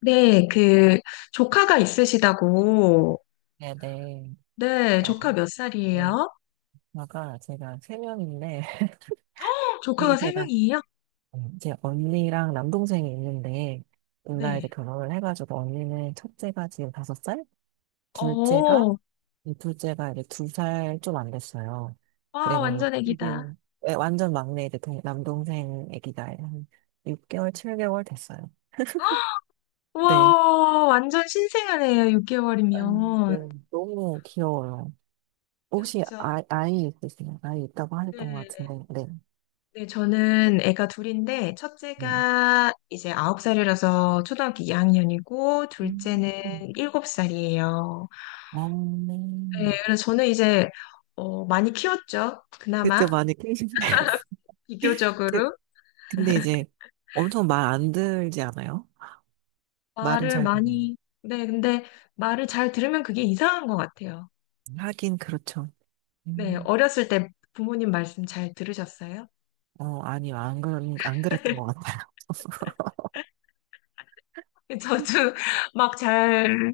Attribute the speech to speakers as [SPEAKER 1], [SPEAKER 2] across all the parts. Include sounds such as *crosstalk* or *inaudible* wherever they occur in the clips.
[SPEAKER 1] 네, 조카가 있으시다고.
[SPEAKER 2] 네네.
[SPEAKER 1] 네, 조카
[SPEAKER 2] 어,
[SPEAKER 1] 몇
[SPEAKER 2] 어,
[SPEAKER 1] 살이에요?
[SPEAKER 2] 아까 제가 3명인데, *laughs*
[SPEAKER 1] 조카가 세
[SPEAKER 2] 제가,
[SPEAKER 1] 명이에요?
[SPEAKER 2] 제 언니랑 남동생이 있는데, 둘 다 이제
[SPEAKER 1] 네.
[SPEAKER 2] 결혼을 해가지고, 언니는 첫째가 지금 5살, 둘째가,
[SPEAKER 1] 오,
[SPEAKER 2] 이 둘째가 이제 2살 좀 안 됐어요.
[SPEAKER 1] 와,
[SPEAKER 2] 그리고
[SPEAKER 1] 완전 애기다.
[SPEAKER 2] 이제 네, 완전 막내 이제 남동생 아기가 한 6개월, 7개월 됐어요. 네.
[SPEAKER 1] 와, 완전 신생아네요,
[SPEAKER 2] 네.
[SPEAKER 1] 6개월이면.
[SPEAKER 2] 너무 귀여워요. 혹시
[SPEAKER 1] 귀엽죠?
[SPEAKER 2] 아이 있으세요? 아이 있다고 하셨던 것 같은데,
[SPEAKER 1] 네.
[SPEAKER 2] 네.
[SPEAKER 1] 네, 저는 애가 둘인데,
[SPEAKER 2] 네.
[SPEAKER 1] 첫째가 이제 9살이라서 초등학교 2학년이고,
[SPEAKER 2] 음.
[SPEAKER 1] 둘째는 7살이에요.
[SPEAKER 2] 어,
[SPEAKER 1] 네, 그래서 저는 이제, 많이 키웠죠.
[SPEAKER 2] 그때
[SPEAKER 1] 그나마.
[SPEAKER 2] 많이 깨신데. *laughs* 그,
[SPEAKER 1] 비교적으로.
[SPEAKER 2] 근데 이제 엄청 말 안 들지 않아요? 말은
[SPEAKER 1] 말을
[SPEAKER 2] 잘, 들어요.
[SPEAKER 1] 많이, 네, 근데 말을 잘 들으면 그게 이상한 것 같아요.
[SPEAKER 2] 하긴 그렇죠.
[SPEAKER 1] 네,
[SPEAKER 2] 음,
[SPEAKER 1] 어렸을 때 부모님 말씀 잘 들으셨어요?
[SPEAKER 2] 아니요. 안, 그안 그랬던
[SPEAKER 1] *laughs*
[SPEAKER 2] 것 같아요. *laughs*
[SPEAKER 1] 저도 막 잘,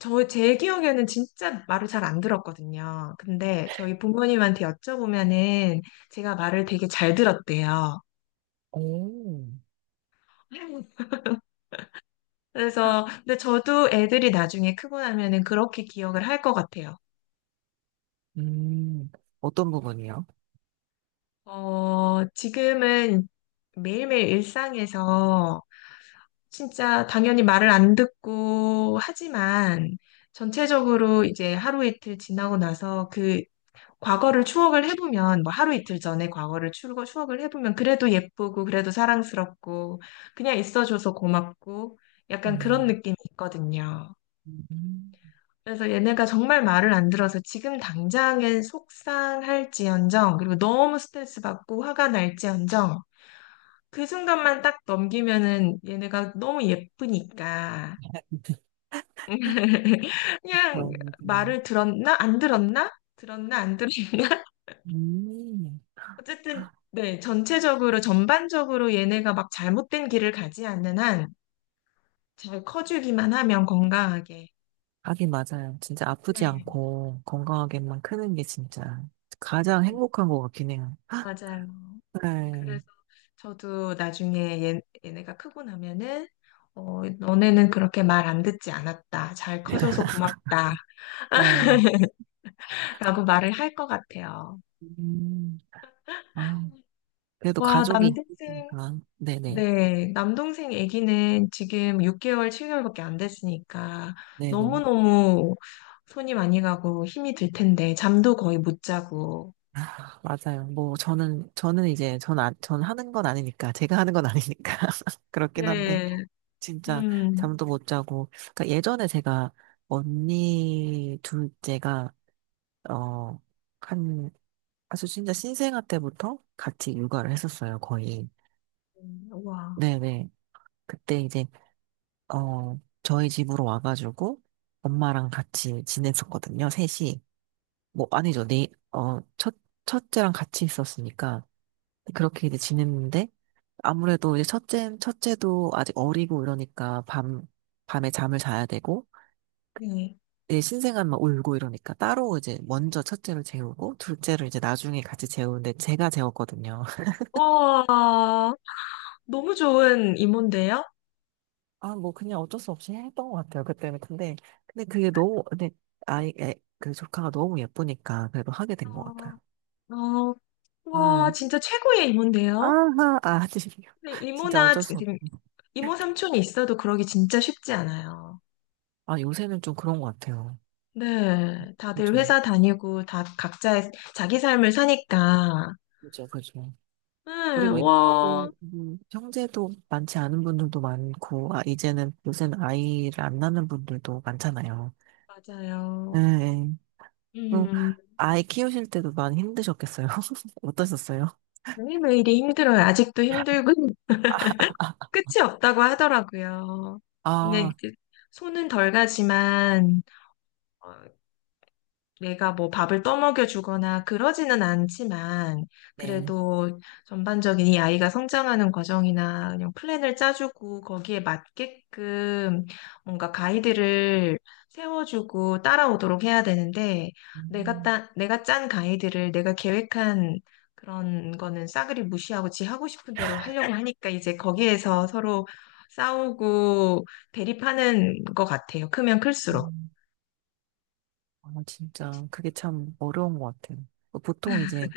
[SPEAKER 1] 제 기억에는 진짜 말을 잘 안 들었거든요. 근데 저희 부모님한테 여쭤보면은 제가 말을 되게 잘 들었대요.
[SPEAKER 2] 오,
[SPEAKER 1] 그래서, 근데 저도 애들이 나중에 크고 나면은 그렇게 기억을 할 것 같아요.
[SPEAKER 2] 음, 어떤 부분이요?
[SPEAKER 1] 지금은 매일매일 일상에서 진짜 당연히 말을 안 듣고 하지만 전체적으로 이제 하루 이틀 지나고 나서 그 과거를 추억을 해보면 뭐 하루 이틀 전에 과거를 추억을 해보면 그래도 예쁘고 그래도 사랑스럽고 그냥 있어줘서 고맙고 약간 그런
[SPEAKER 2] 음,
[SPEAKER 1] 느낌이 있거든요.
[SPEAKER 2] 음,
[SPEAKER 1] 그래서 얘네가 정말 말을 안 들어서 지금 당장엔 속상할지언정 그리고 너무 스트레스 받고 화가 날지언정 그 순간만 딱 넘기면은 얘네가 너무 예쁘니까 *laughs* 그냥
[SPEAKER 2] 그런 부분.
[SPEAKER 1] 말을 들었나? 안 들었나? 들었나? 안 들었나? *laughs*
[SPEAKER 2] 음.
[SPEAKER 1] 어쨌든, 네, 전체적으로, 전반적으로 얘네가 막 잘못된 길을 가지 않는 한 잘 커주기만 하면 건강하게.
[SPEAKER 2] 하긴 맞아요. 진짜 아프지
[SPEAKER 1] 네,
[SPEAKER 2] 않고 건강하게만 크는 게 진짜 가장
[SPEAKER 1] 네,
[SPEAKER 2] 행복한 것 같긴 해요.
[SPEAKER 1] 맞아요.
[SPEAKER 2] *laughs* 네,
[SPEAKER 1] 그래서 저도 나중에 얘네가 크고 나면은, 너네는 그렇게 말 안 듣지 않았다. 잘 커져서 고맙다.
[SPEAKER 2] 네.
[SPEAKER 1] *laughs* 라고 말을 할 것 같아요.
[SPEAKER 2] 음. 아, 그래도
[SPEAKER 1] 와,
[SPEAKER 2] 가족이
[SPEAKER 1] 남대생.
[SPEAKER 2] 있으니까. 네네.
[SPEAKER 1] 네, 남동생 아기는 지금 6개월, 7개월밖에 안 됐으니까
[SPEAKER 2] 네네.
[SPEAKER 1] 너무너무 손이 많이 가고 힘이 들 텐데 잠도 거의 못 자고.
[SPEAKER 2] 아, 맞아요. 뭐, 저는 이제, 전 하는 건 아니니까, 제가 하는 건 아니니까. *laughs* 그렇긴 한데,
[SPEAKER 1] 네,
[SPEAKER 2] 진짜,
[SPEAKER 1] 음,
[SPEAKER 2] 잠도 못 자고. 그러니까 예전에 제가, 언니 둘째가, 어, 한, 아주 진짜 신생아 때부터 같이 육아를 했었어요, 거의.
[SPEAKER 1] 와,
[SPEAKER 2] 네네. 그때 이제, 저희 집으로 와가지고, 엄마랑 같이 지냈었거든요, 셋이. 뭐 아니죠. 첫째랑 같이 있었으니까 그렇게 이제 지냈는데 아무래도 이제 첫째도 아직 어리고 이러니까 밤, 밤에 잠을 자야 되고
[SPEAKER 1] 네.
[SPEAKER 2] 이제 신생아만 울고 이러니까 따로 이제 먼저 첫째를 재우고 둘째를 이제 나중에 같이 재우는데 제가 재웠거든요. *laughs*
[SPEAKER 1] 와, 너무 좋은 이모인데요?
[SPEAKER 2] 아, 뭐 그냥 어쩔 수 없이 했던 것 같아요. 그때는. 근데, 그게 너무, 근데 그 조카가 너무 예쁘니까 그래도 하게 된 것 같아요.
[SPEAKER 1] 어, 어, 와,
[SPEAKER 2] 음.
[SPEAKER 1] 진짜 최고의 이모인데요?
[SPEAKER 2] 아하, 아,
[SPEAKER 1] 근데
[SPEAKER 2] *laughs* 진짜
[SPEAKER 1] 이모나
[SPEAKER 2] 어쩔 수없
[SPEAKER 1] 지금 이모 삼촌이 있어도 그러기 진짜 쉽지 않아요.
[SPEAKER 2] 아, 요새는 좀 그런 것 같아요.
[SPEAKER 1] 네, 다들
[SPEAKER 2] 그죠.
[SPEAKER 1] 회사 다니고 다 각자 자기 삶을 사니까.
[SPEAKER 2] 그죠, 그죠.
[SPEAKER 1] 네,
[SPEAKER 2] 그리고
[SPEAKER 1] 와,
[SPEAKER 2] 형제도 많지 않은 분들도 많고, 아, 요새는 아이를 안 낳는 분들도 많잖아요. 예,
[SPEAKER 1] 맞아요.
[SPEAKER 2] 예. 그럼
[SPEAKER 1] 음,
[SPEAKER 2] 아이 키우실 때도 많이 힘드셨겠어요? *laughs* 어떠셨어요?
[SPEAKER 1] 매일매일이 힘들어요. 아직도 힘들고 *laughs*
[SPEAKER 2] 아,
[SPEAKER 1] 끝이 없다고 하더라고요. 근데
[SPEAKER 2] 아,
[SPEAKER 1] 이제 손은 덜 가지만 어, 내가 뭐 밥을 떠먹여 주거나 그러지는 않지만,
[SPEAKER 2] 네.
[SPEAKER 1] 그래도 전반적인 이 아이가 성장하는 과정이나 그냥 플랜을 짜주고 거기에 맞게끔 뭔가 가이드를 세워주고 따라오도록 해야 되는데, 내가
[SPEAKER 2] 음,
[SPEAKER 1] 내가 짠 가이드를 내가 계획한 그런 거는 싸그리 무시하고 지 하고 싶은 대로 하려고 하니까 이제 거기에서 서로 싸우고 대립하는 것 같아요. 크면 클수록.
[SPEAKER 2] 음. 아, 진짜, 그게 참 어려운 것 같아요. 그 보통 이제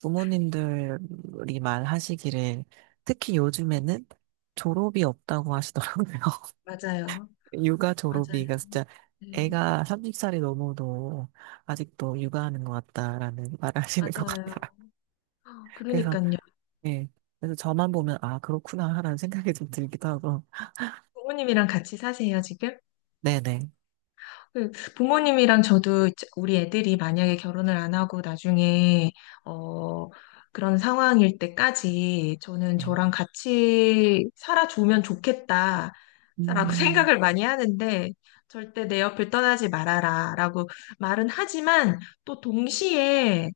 [SPEAKER 2] 부모님들이 말하시기를, 특히 요즘에는 졸업이 없다고 하시더라고요.
[SPEAKER 1] 맞아요.
[SPEAKER 2] 육아
[SPEAKER 1] 맞아요.
[SPEAKER 2] 졸업이가 진짜
[SPEAKER 1] 네,
[SPEAKER 2] 애가 30살이 넘어도 아직도 육아하는 것 같다라는 *laughs* 말을 하시는 것
[SPEAKER 1] 맞아요.
[SPEAKER 2] 같다. *laughs* 그래서,
[SPEAKER 1] 그러니까요.
[SPEAKER 2] 예. 그래서 저만 보면, 아, 그렇구나, 하는 생각이 좀 들기도 하고.
[SPEAKER 1] 부모님이랑 같이 사세요, 지금?
[SPEAKER 2] 네네.
[SPEAKER 1] 그 부모님이랑 저도 이제 우리 애들이 만약에 결혼을 안 하고 나중에, 어, 그런 상황일 때까지 저는
[SPEAKER 2] 네.
[SPEAKER 1] 저랑 같이 살아주면 좋겠다. 라고 *laughs*
[SPEAKER 2] 음,
[SPEAKER 1] 생각을 많이 하는데, 절대 내 옆을 떠나지 말아라. 라고 말은 하지만, 또 동시에,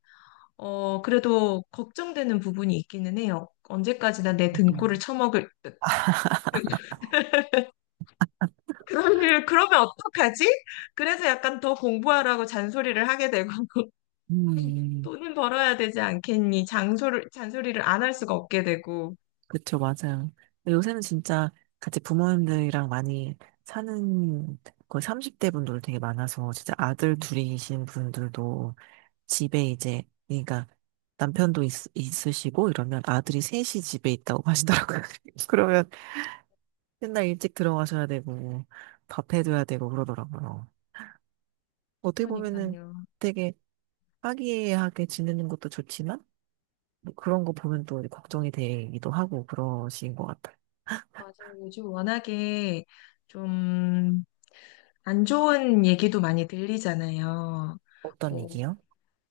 [SPEAKER 1] 그래도 걱정되는 부분이 있기는 해요. 언제까지나 내
[SPEAKER 2] 어떤,
[SPEAKER 1] 등골을 쳐먹을 듯.
[SPEAKER 2] *laughs*
[SPEAKER 1] 그러면 어떡하지? 그래서 약간 더 공부하라고 잔소리를 하게 되고, *laughs*
[SPEAKER 2] 음,
[SPEAKER 1] 돈은 벌어야 되지 않겠니? 잔소리를 안 할 수가 없게 되고.
[SPEAKER 2] 그쵸, 맞아요. 근데 요새는 진짜 같이 부모님들이랑 많이 사는 거의 30대 분들 되게 많아서 진짜 아들 둘이신 분들도 집에 이제, 그러니까 남편도 있으시고 이러면 아들이 셋이 집에 있다고 하시더라고요. *laughs* 그러면 맨날 일찍 들어가셔야 되고 밥 해줘야 되고 그러더라고요. 어떻게 보면은
[SPEAKER 1] 그러니까요.
[SPEAKER 2] 되게 화기애애하게 지내는 것도 좋지만 뭐 그런 거 보면 또 걱정이 되기도 하고 그러신 것 같아요.
[SPEAKER 1] 맞아요. 요즘 워낙에 좀 안 좋은 얘기도 많이 들리잖아요.
[SPEAKER 2] 어떤
[SPEAKER 1] 뭐,
[SPEAKER 2] 얘기요?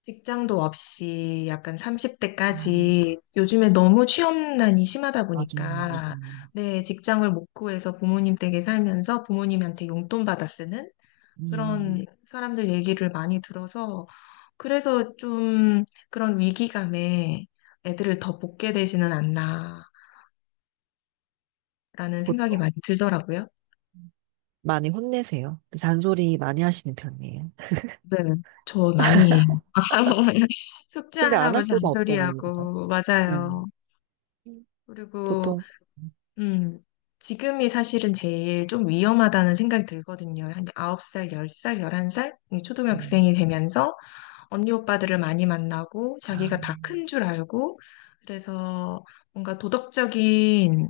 [SPEAKER 1] 직장도 없이 약간 30대까지 요즘에 너무 취업난이 심하다
[SPEAKER 2] 맞아요,
[SPEAKER 1] 보니까,
[SPEAKER 2] 맞아요.
[SPEAKER 1] 네, 직장을 못 구해서 부모님 댁에 살면서 부모님한테 용돈 받아 쓰는
[SPEAKER 2] 음,
[SPEAKER 1] 그런 사람들 얘기를 많이 들어서 그래서 좀 그런 위기감에 애들을 더 볶게 되지는 않나라는
[SPEAKER 2] 보통
[SPEAKER 1] 생각이 많이 들더라고요.
[SPEAKER 2] 많이 혼내세요. 잔소리 많이 하시는 편이에요.
[SPEAKER 1] 네, 저 많이 해요. *laughs*
[SPEAKER 2] 근데 안
[SPEAKER 1] 숙제하라고
[SPEAKER 2] 할 수가 없잖아요, 그죠?
[SPEAKER 1] 잔소리하고
[SPEAKER 2] 네.
[SPEAKER 1] 맞아요. 그리고
[SPEAKER 2] 보통.
[SPEAKER 1] 음 지금이 사실은 제일 좀 위험하다는 생각이 들거든요. 한 9살, 10살, 11살
[SPEAKER 2] 음.
[SPEAKER 1] 초등학생이 되면서 언니 오빠들을 많이 만나고 자기가
[SPEAKER 2] 아,
[SPEAKER 1] 다 큰 줄 알고 그래서 뭔가 도덕적인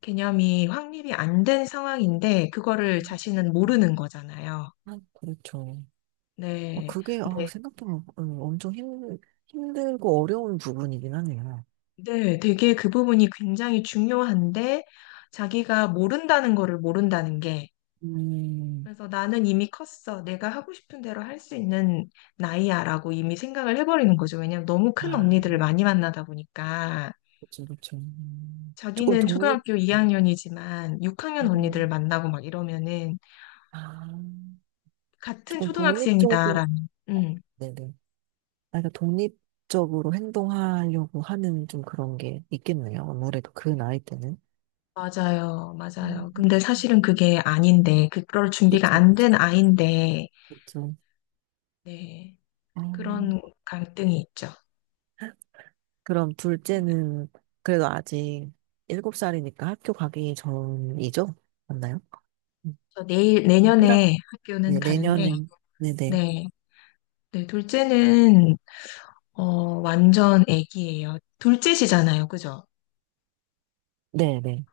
[SPEAKER 1] 개념이 확립이 안 된 상황인데 그거를 자신은 모르는 거잖아요.
[SPEAKER 2] 아, 그렇죠.
[SPEAKER 1] 네.
[SPEAKER 2] 그게, 아,
[SPEAKER 1] 네.
[SPEAKER 2] 생각보다 엄청 힘들고 어려운 부분이긴 하네요.
[SPEAKER 1] 네. 되게 그 부분이 굉장히 중요한데 자기가 모른다는 거를 모른다는 게
[SPEAKER 2] 음,
[SPEAKER 1] 그래서 나는 이미 컸어. 내가 하고 싶은 대로 할 수 있는 나이야라고 이미 생각을 해버리는 거죠. 왜냐면 너무 큰
[SPEAKER 2] 아,
[SPEAKER 1] 언니들을 많이 만나다 보니까.
[SPEAKER 2] 그죠그렇죠. 조금
[SPEAKER 1] 자기는
[SPEAKER 2] 독립,
[SPEAKER 1] 초등학교 2학년이지만 6학년 언니들을
[SPEAKER 2] 음.
[SPEAKER 1] 만나고 막 이러면은
[SPEAKER 2] 아,
[SPEAKER 1] 같은
[SPEAKER 2] 조금 독립적으로,
[SPEAKER 1] 초등학생이다라는.
[SPEAKER 2] 네네. 약가 독립적으로 행동하려고 하는 좀 그런 게 있겠네요. 아무래도 그 나이 때는.
[SPEAKER 1] 맞아요,
[SPEAKER 2] 음.
[SPEAKER 1] 맞아요. 근데 사실은 그게 아닌데, 그럴 준비가
[SPEAKER 2] 그쵸,
[SPEAKER 1] 안
[SPEAKER 2] 그쵸.
[SPEAKER 1] 된 아인데,
[SPEAKER 2] 그쵸.
[SPEAKER 1] 네,
[SPEAKER 2] 아,
[SPEAKER 1] 그런 갈등이 있죠.
[SPEAKER 2] 그럼 둘째는 그래도 아직 7살이니까 학교 가기 전이죠? 맞나요? 음,
[SPEAKER 1] 그래서
[SPEAKER 2] 일학
[SPEAKER 1] 내년에 학교는
[SPEAKER 2] 네,
[SPEAKER 1] 가는데,
[SPEAKER 2] 내년에, 네네.
[SPEAKER 1] 네, 네, 둘째는, 어, 완전 애기예요. 둘째시잖아요, 그죠?
[SPEAKER 2] 네네.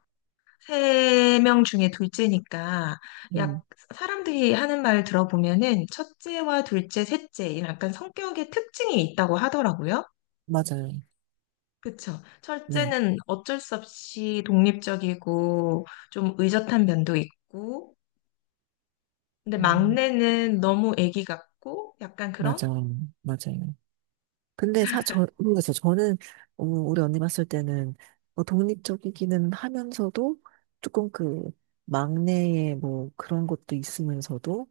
[SPEAKER 1] 세 명 중에 둘째니까 약
[SPEAKER 2] 음,
[SPEAKER 1] 사람들이 하는 말 들어보면은 첫째와 둘째, 셋째 이런 약간 성격의 특징이 있다고 하더라고요.
[SPEAKER 2] 맞아요.
[SPEAKER 1] 그쵸.
[SPEAKER 2] 네.
[SPEAKER 1] 첫째는 어쩔 수 없이 독립적이고 좀 의젓한 면도 있고 근데
[SPEAKER 2] 음,
[SPEAKER 1] 막내는 너무 애기 같고 약간 그런?
[SPEAKER 2] 맞아요. 맞아요. 근데 모르겠어요. 저는, 우리 언니 봤을 때는, 뭐 독립적이기는 하면서도, 조금 그, 막내의 뭐, 그런 것도 있으면서도,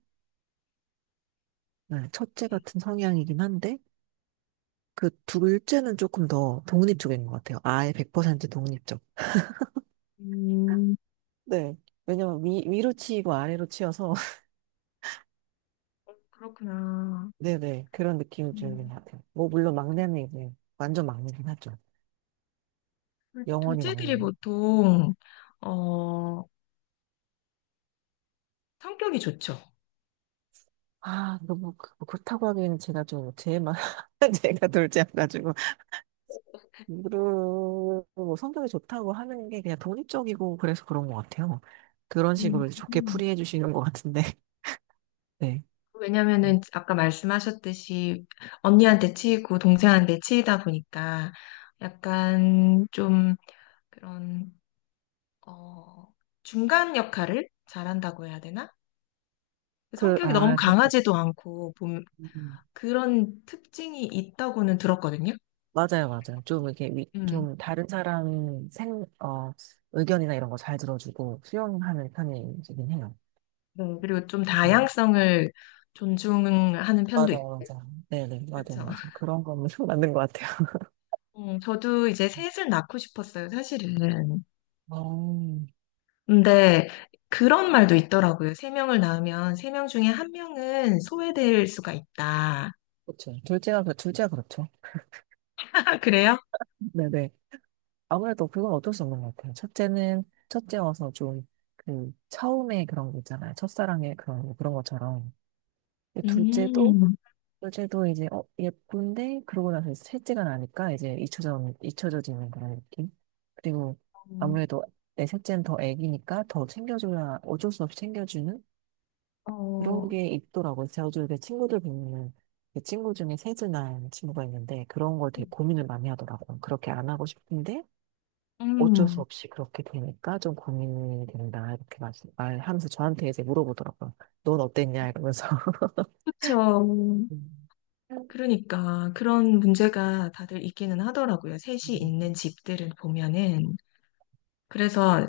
[SPEAKER 2] 네, 첫째
[SPEAKER 1] 네.
[SPEAKER 2] 같은 성향이긴 한데, 그 둘째는 조금 더 독립 쪽인 것 같아요. 아예 100% 독립적.
[SPEAKER 1] 음,
[SPEAKER 2] 네. 왜냐면 위로 치이고 아래로 치여서, *laughs*
[SPEAKER 1] 그렇구나.
[SPEAKER 2] 네네. 그런 느낌이 드는
[SPEAKER 1] 음,
[SPEAKER 2] 것 같아요. 뭐, 물론 막내는 이제, 완전 막내긴 하죠.
[SPEAKER 1] 둘-
[SPEAKER 2] 영원히
[SPEAKER 1] 둘째들이
[SPEAKER 2] 막내.
[SPEAKER 1] 보통 어, 성격이 좋죠.
[SPEAKER 2] 아, 너무 뭐 그렇다고 하기에는 제가 좀 제만 *laughs* 제가 둘째 여가지고 그리고 뭐 성격이 좋다고 하는 게 그냥 독립적이고 그래서 그런 것 같아요. 그런
[SPEAKER 1] 음.
[SPEAKER 2] 식으로 이제 좋게 풀이해 주시는 것 같은데. *laughs* 네.
[SPEAKER 1] 왜냐면은 아까 말씀하셨듯이 언니한테 치이고 동생한테 치이다 보니까 약간 좀 그런 어 중간 역할을 잘한다고 해야 되나?
[SPEAKER 2] 그,
[SPEAKER 1] 성격이 너무
[SPEAKER 2] 아, 그,
[SPEAKER 1] 강하지도 않고 봄-
[SPEAKER 2] 음.
[SPEAKER 1] 그런 특징이 있다고는 들었거든요.
[SPEAKER 2] 맞아요, 맞아요. 좀 이렇게
[SPEAKER 1] 음.
[SPEAKER 2] 좀 다른 사람 의견이나 이런 거 잘 들어주고 수용하는 편이긴 해요.
[SPEAKER 1] 네. 그리고 좀
[SPEAKER 2] 음.
[SPEAKER 1] 다양성을 존중하는 편도
[SPEAKER 2] 맞아요,
[SPEAKER 1] 있고.
[SPEAKER 2] 맞아요. 네네, 맞아요,
[SPEAKER 1] 그렇죠.
[SPEAKER 2] 맞아요. 그런 거는 *laughs* 맞는 것 같아요. *laughs*
[SPEAKER 1] 저도 이제 셋을 낳고 싶었어요, 사실은.
[SPEAKER 2] 어.
[SPEAKER 1] 근데 그런 말도 있더라고요. 세 명을 낳으면 세 명 중에 한 명은 소외될 수가 있다.
[SPEAKER 2] 그렇죠. 둘째가 그렇죠.
[SPEAKER 1] *laughs* 그래요?
[SPEAKER 2] 네네. 아무래도 그건 어쩔 수 없는 것 같아요. 첫째는, 첫째여서 좀, 그, 처음에 그런 거 있잖아요. 첫사랑의 그런, 거, 그런 것처럼. 근데 둘째도,
[SPEAKER 1] 음,
[SPEAKER 2] 둘째도 이제, 어, 예쁜데, 그러고 나서 이제 셋째가 나니까 이제 잊혀져지는 그런 느낌? 그리고
[SPEAKER 1] 음,
[SPEAKER 2] 아무래도 내 셋째는 더 애기니까 더 챙겨줘야, 어쩔 수 없이 챙겨주는 그런
[SPEAKER 1] 어,
[SPEAKER 2] 게 있더라고요. 제가 요즘 제 친구들 보면은 제 친구 중에 세즈난 친구가 있는데 그런 걸 되게 고민을 많이 하더라고요. 그렇게 안 하고 싶은데 어쩔 수
[SPEAKER 1] 음,
[SPEAKER 2] 없이 그렇게 되니까 좀 고민이 된다 이렇게 말하면서 저한테 이제 물어보더라고요. 넌 어땠냐 이러면서. *laughs*
[SPEAKER 1] 그렇죠.
[SPEAKER 2] 음.
[SPEAKER 1] 그러니까 그런 문제가 다들 있기는 하더라고요. 셋이 있는
[SPEAKER 2] 음.
[SPEAKER 1] 집들을 보면은. 그래서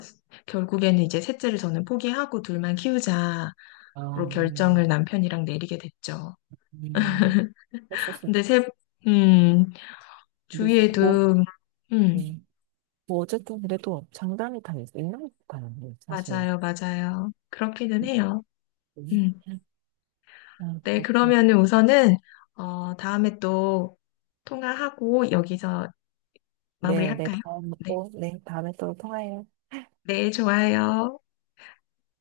[SPEAKER 1] 결국에는 이제 셋째를 저는 포기하고 둘만 키우자로
[SPEAKER 2] 아,
[SPEAKER 1] 결정을
[SPEAKER 2] 음.
[SPEAKER 1] 남편이랑 내리게 됐죠.
[SPEAKER 2] 음. 썼었어.
[SPEAKER 1] 근데 음,
[SPEAKER 2] 뭐, 이렇게 뭐,
[SPEAKER 1] 주위에도, 음,
[SPEAKER 2] 네. 뭐 어쨌든 그래도 장단이 다 있는 것 같아요. 사실.
[SPEAKER 1] 맞아요, 맞아요. 그렇기는 해요.
[SPEAKER 2] 음.
[SPEAKER 1] 음.
[SPEAKER 2] 아,
[SPEAKER 1] 네,
[SPEAKER 2] 그렇구나.
[SPEAKER 1] 그러면은 우선은, 다음에 또 통화하고 여기서
[SPEAKER 2] 네, 네,
[SPEAKER 1] 마무리할까요?
[SPEAKER 2] 다음
[SPEAKER 1] 네,
[SPEAKER 2] 또, 네, 다음에 또 통화해요.
[SPEAKER 1] 네, 좋아요.